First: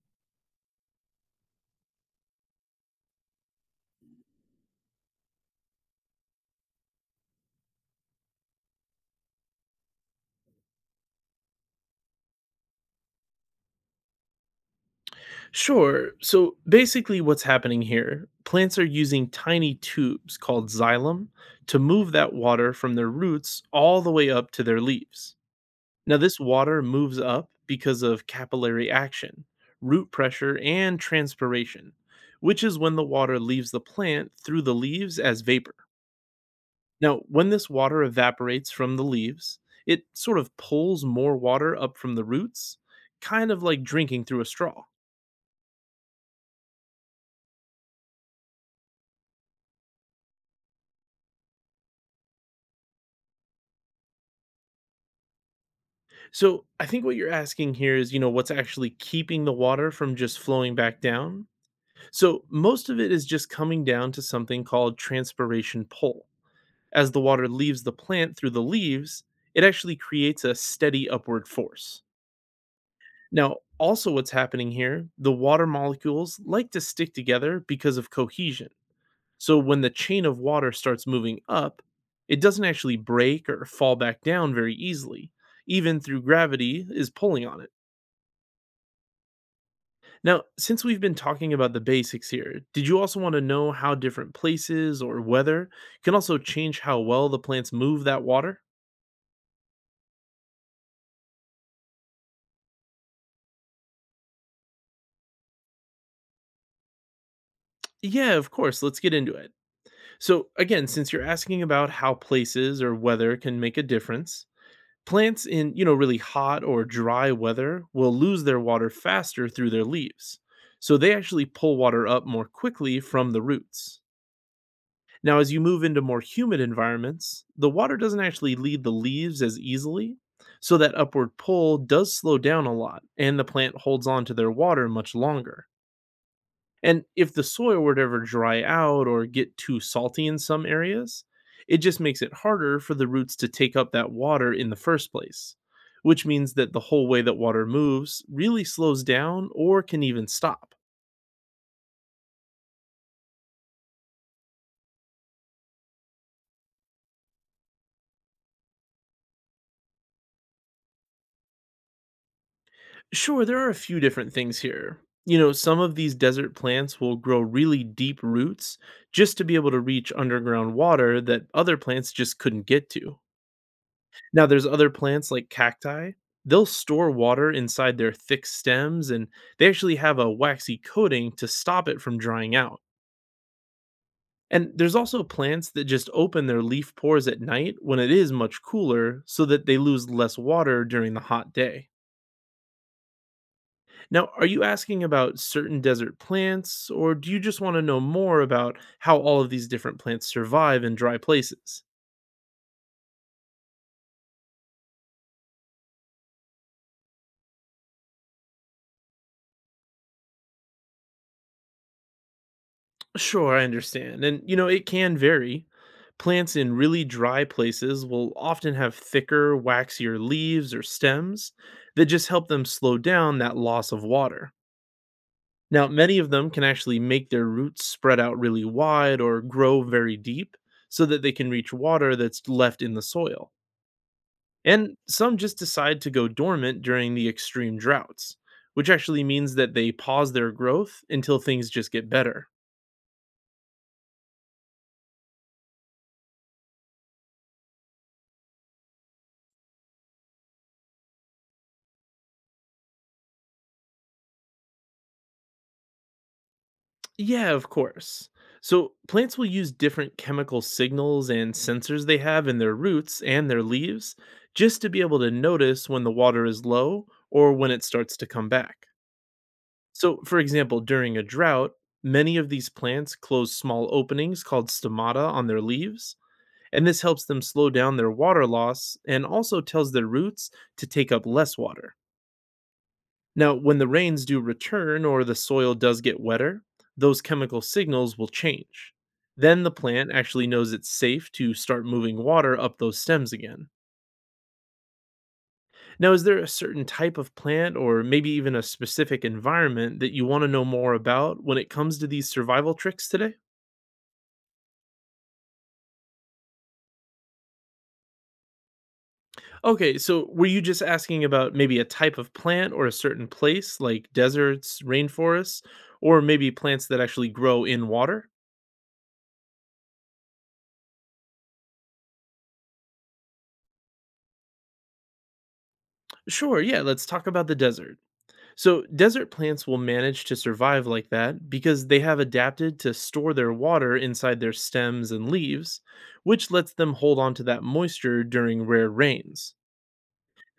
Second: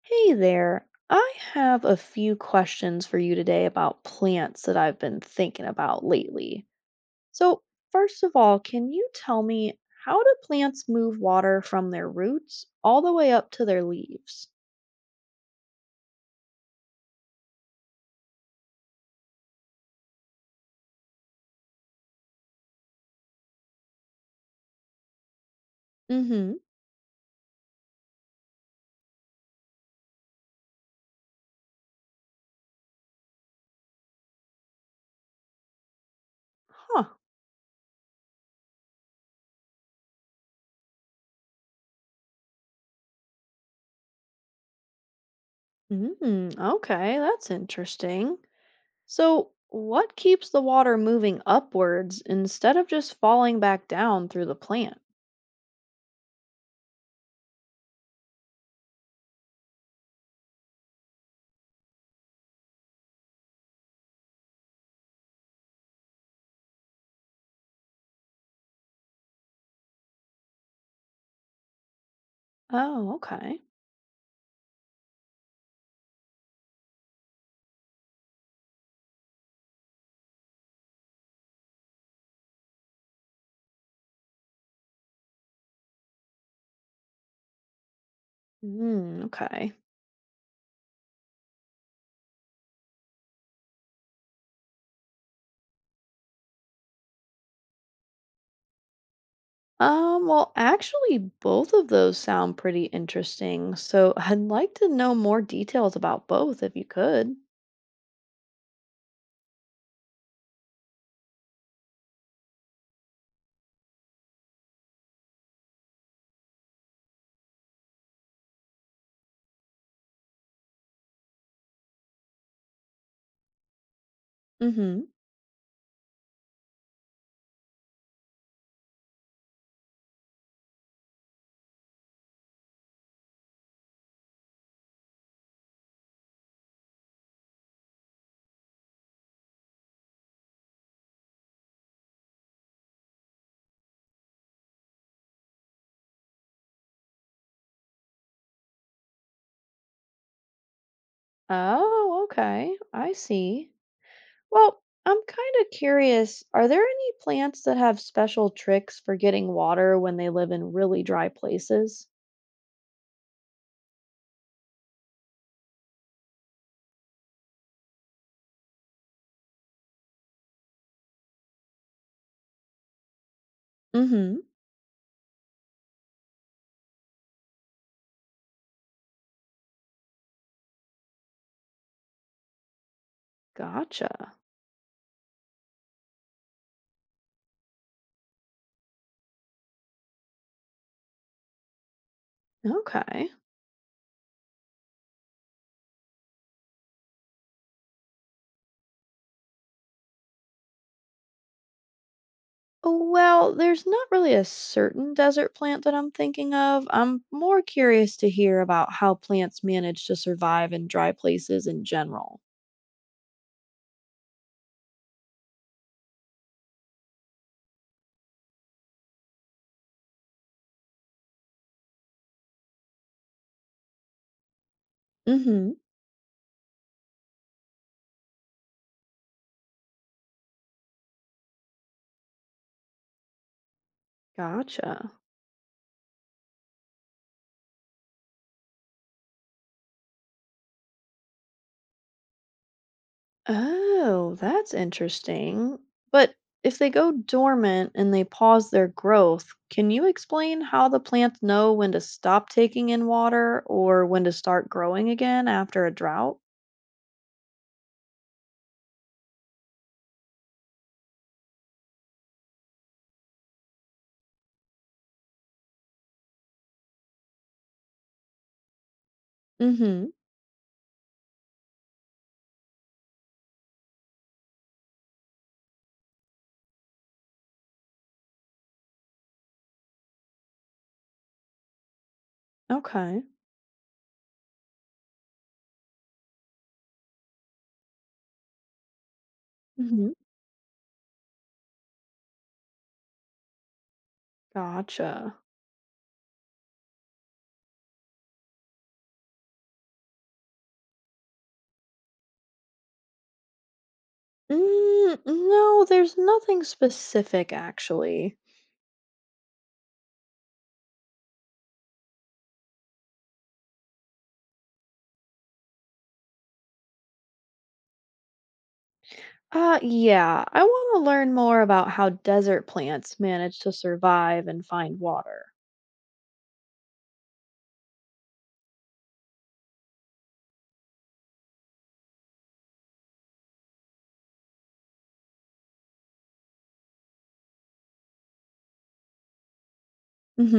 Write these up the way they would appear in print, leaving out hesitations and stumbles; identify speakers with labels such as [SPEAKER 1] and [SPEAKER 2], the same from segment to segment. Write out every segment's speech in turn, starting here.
[SPEAKER 1] Hey there. I have a few questions for you today about plants that I've been thinking about lately. So, First of all, can you tell me, how do plants move water from their roots all the way up to their leaves?
[SPEAKER 2] Sure. So basically, what's happening here plants are using tiny tubes called xylem to move that water from their roots all the way up to their leaves. Now, this
[SPEAKER 1] Mm-hmm.
[SPEAKER 2] water moves up because of capillary action, root pressure, and transpiration, which is when the water leaves the plant through the leaves as vapor.
[SPEAKER 1] Huh.
[SPEAKER 2] Now, when this water evaporates from the leaves, it sort of pulls more water up from the roots, kind of like drinking through a straw.
[SPEAKER 1] Mm, okay, that's interesting. So, what keeps the water moving upwards instead of just falling back down through the plant?
[SPEAKER 2] So I think what you're asking here is, what's actually keeping the water from just flowing back down? So most of it is just coming down to something called transpiration pull. As the water leaves the plant through the leaves, it actually creates a steady upward force.
[SPEAKER 1] Oh,
[SPEAKER 2] Now,
[SPEAKER 1] okay.
[SPEAKER 2] also what's happening here, the water molecules like to stick together because of cohesion. So when the chain of water starts moving up, it doesn't actually break or fall back down very easily, even through gravity is pulling on it.
[SPEAKER 1] Mm, okay.
[SPEAKER 2] Now, since we've been talking about the basics here, did you also want to know how different places or weather can also change how well the plants move that water?
[SPEAKER 1] Well, actually, both of those sound pretty interesting. So I'd like to know more details about both if you could.
[SPEAKER 2] Yeah, of course, let's get into it. So, again, since you're asking about how places or weather can make a difference, plants in, really hot or dry weather will lose their water faster through their leaves. So, they actually pull water up more quickly from the roots.
[SPEAKER 1] Mm-hmm.
[SPEAKER 2] Now, as you move into more humid environments, the water doesn't actually lead the leaves as easily, so that upward pull does slow down a lot, and the plant holds on to their water much longer. And if the soil were to ever dry out or get too salty in some areas, it just makes it harder for the roots to take up that water in the first place, which means that the whole way that water moves really slows down or can even stop.
[SPEAKER 1] Oh, okay. I see. Well, I'm kind of curious, are there any plants that have special tricks for getting water when they live in really dry places?
[SPEAKER 2] Sure, there are a few different things here. You know, some of these desert plants will grow really deep roots just to be able to reach underground water that other plants just couldn't get to.
[SPEAKER 1] Mm-hmm.
[SPEAKER 2] Now, there's other plants like cacti. They'll store water inside their thick stems and they actually have a waxy coating to stop it from drying out.
[SPEAKER 1] Gotcha.
[SPEAKER 2] And there's also plants that just open their leaf pores at night when it is much cooler so that they lose less water during the hot day.
[SPEAKER 1] Okay.
[SPEAKER 2] Now, are you asking about certain desert plants, or do you just want to know more about how all of these different plants survive in dry places?
[SPEAKER 1] Well, there's not really a certain desert plant that I'm thinking of. I'm more curious to hear about how plants manage to survive in dry places in general.
[SPEAKER 2] Sure, I understand. And, you know, it can vary. Plants in really dry places will often have thicker, waxier leaves or stems that just help them slow down that loss of water.
[SPEAKER 1] Mm-hmm.
[SPEAKER 2] Now, many of them can actually make their roots spread out really wide or grow very deep so that they can reach water that's left in the soil. And
[SPEAKER 1] Gotcha.
[SPEAKER 2] some just decide to go dormant during the extreme droughts, which actually means that they pause their growth until things just get better.
[SPEAKER 1] Oh, that's interesting. But if they go dormant and they pause their growth, can you explain how the plants know when to stop taking in water or when to start growing again after a drought?
[SPEAKER 2] Yeah, of course. So, plants will use different chemical signals and sensors they have in their roots and their leaves just to be able to notice when the water is low or when it starts to come back.
[SPEAKER 1] Mm-hmm.
[SPEAKER 2] So, for example, during a drought, many of these plants close small openings called stomata on their leaves and this helps them slow down their water loss and also tells their roots to take up less water.
[SPEAKER 1] Okay.
[SPEAKER 2] Now, when the rains do return or the soil does get wetter, those chemical signals will change. Then the plant
[SPEAKER 1] Mm-hmm.
[SPEAKER 2] actually knows it's safe to start moving water up those stems again.
[SPEAKER 1] Gotcha.
[SPEAKER 2] Now, is there a certain type of plant or maybe even a specific environment that you want to know more about when it comes to these survival tricks today?
[SPEAKER 1] Mm, no, there's nothing specific actually.
[SPEAKER 2] Okay, so were you just asking about maybe a type of plant or a certain place, like deserts, rainforests, or maybe plants that actually grow in water?
[SPEAKER 1] Yeah, I want to learn more about how desert plants manage to survive and find water.
[SPEAKER 2] Sure, yeah, let's talk about the desert. So, desert plants will manage to survive like that because they have adapted to store their water inside their stems and leaves, which lets them hold on to that moisture during rare rains.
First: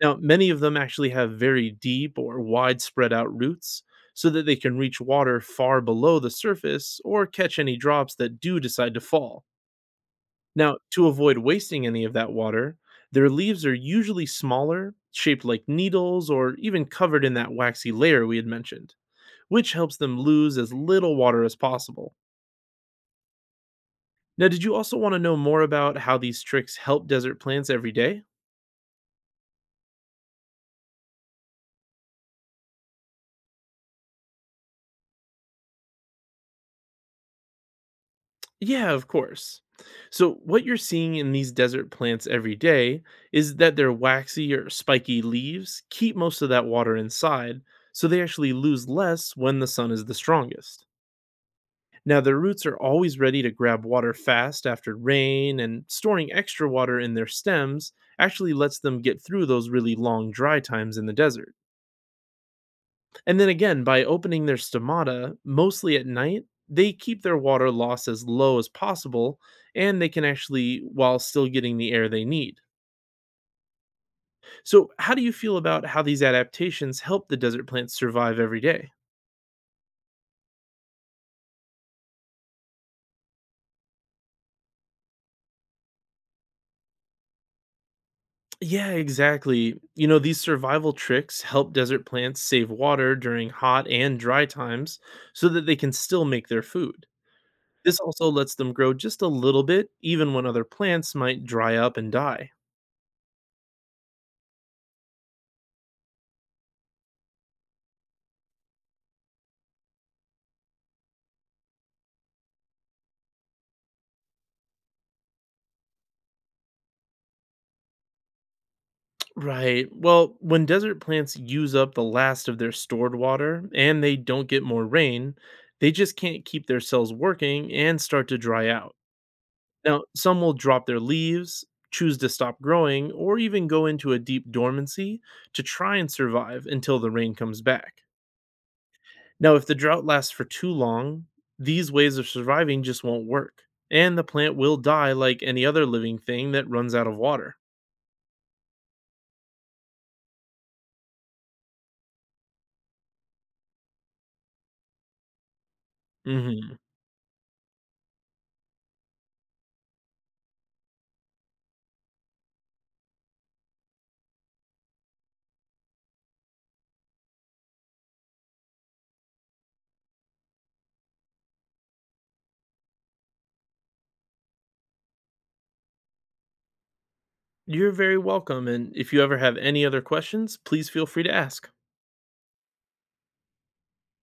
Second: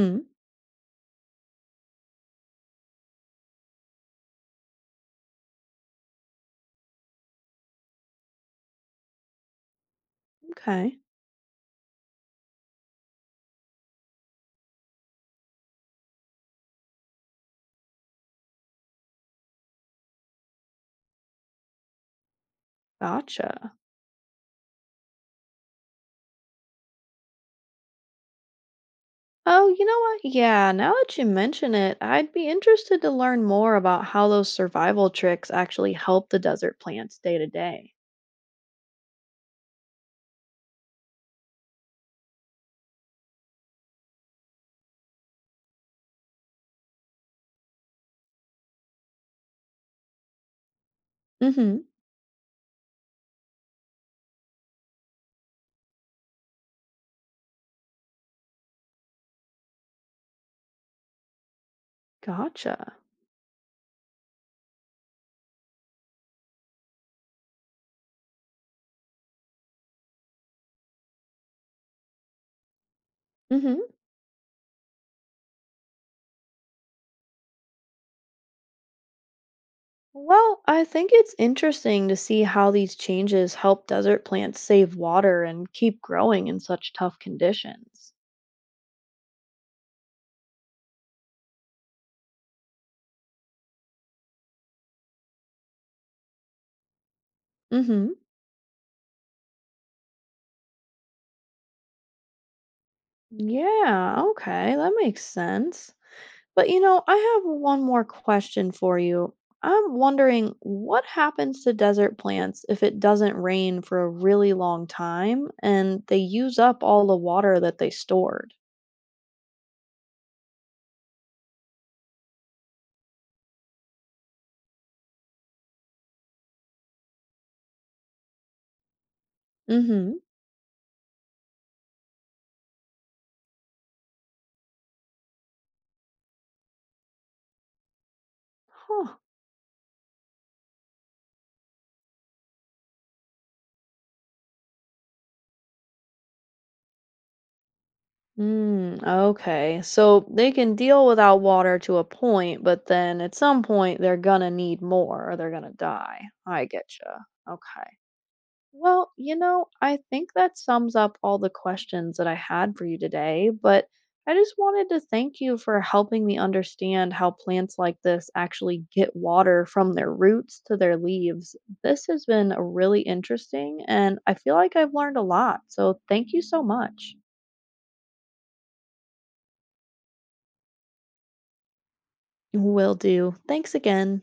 [SPEAKER 2] Now, many of them actually have very deep or widespread out roots so that they can reach water far below the surface or catch any drops that do decide to fall. Now,
[SPEAKER 1] Okay.
[SPEAKER 2] to avoid wasting any of that water, their leaves are usually smaller, shaped like needles, or even covered in that waxy layer we had mentioned, which helps them lose as little water as possible.
[SPEAKER 1] Gotcha.
[SPEAKER 2] Now, did you also want to know more about how these tricks help desert plants every day?
[SPEAKER 1] Oh, you know what? Yeah, now that you mention it, I'd be interested to learn more about how those survival tricks actually help the desert plants day to day.
[SPEAKER 2] Yeah, of course. So, what you're seeing in these desert plants every day is that their waxy or spiky leaves keep most of that water inside, so they actually lose less when the sun is the strongest.
[SPEAKER 1] Mm-hmm.
[SPEAKER 2] Now, their roots are always ready to grab water fast after rain, and storing extra water in their stems actually lets them get through those really long dry times in the desert.
[SPEAKER 1] Gotcha.
[SPEAKER 2] And then again, by opening their stomata, mostly at night, they keep their water loss as low as possible and they can actually, while still getting the air they need.
[SPEAKER 1] Mm-hmm.
[SPEAKER 2] So, how do you feel about how these adaptations help the desert plants survive every day?
[SPEAKER 1] Well, I think it's interesting to see how these changes help desert plants save water and keep growing in such tough conditions.
[SPEAKER 2] Yeah, exactly. You know, these survival tricks help desert plants save water during hot and dry times so that they can still make their food. This
[SPEAKER 1] Mm-hmm.
[SPEAKER 2] also lets them grow just a little bit, even when other plants might dry up and die.
[SPEAKER 1] Yeah, okay, that makes sense. But you know, I have one more question for you. I'm wondering what happens to desert plants if it doesn't rain for a really long time and they use up all the water that they stored?
[SPEAKER 2] Right. Well, when desert plants use up the last of their stored water and they don't get more rain, they just can't keep their cells working and start to dry out. Now,
[SPEAKER 1] Mm-hmm.
[SPEAKER 2] some will drop their leaves, choose to stop growing, or even go into a deep dormancy to try and survive until the rain comes back.
[SPEAKER 1] Huh.
[SPEAKER 2] Now, if the drought lasts for too long, these ways of surviving just won't work, and the plant will die like any other living thing that runs out of water.
[SPEAKER 1] Mm, okay. So they can deal without water to a point, but then at some point they're gonna need more or they're gonna die. I
[SPEAKER 2] Mhm.
[SPEAKER 1] getcha. Okay. Well, you know, I think that sums up all the questions that I had for you today, but I just wanted to thank you for helping me understand how plants like this actually get water from their roots to their leaves. This has been really interesting, and I feel like I've learned a lot. So thank you so much.
[SPEAKER 2] You're very welcome, and if you ever have any other questions, please feel free to ask.
[SPEAKER 1] Will do. Thanks again.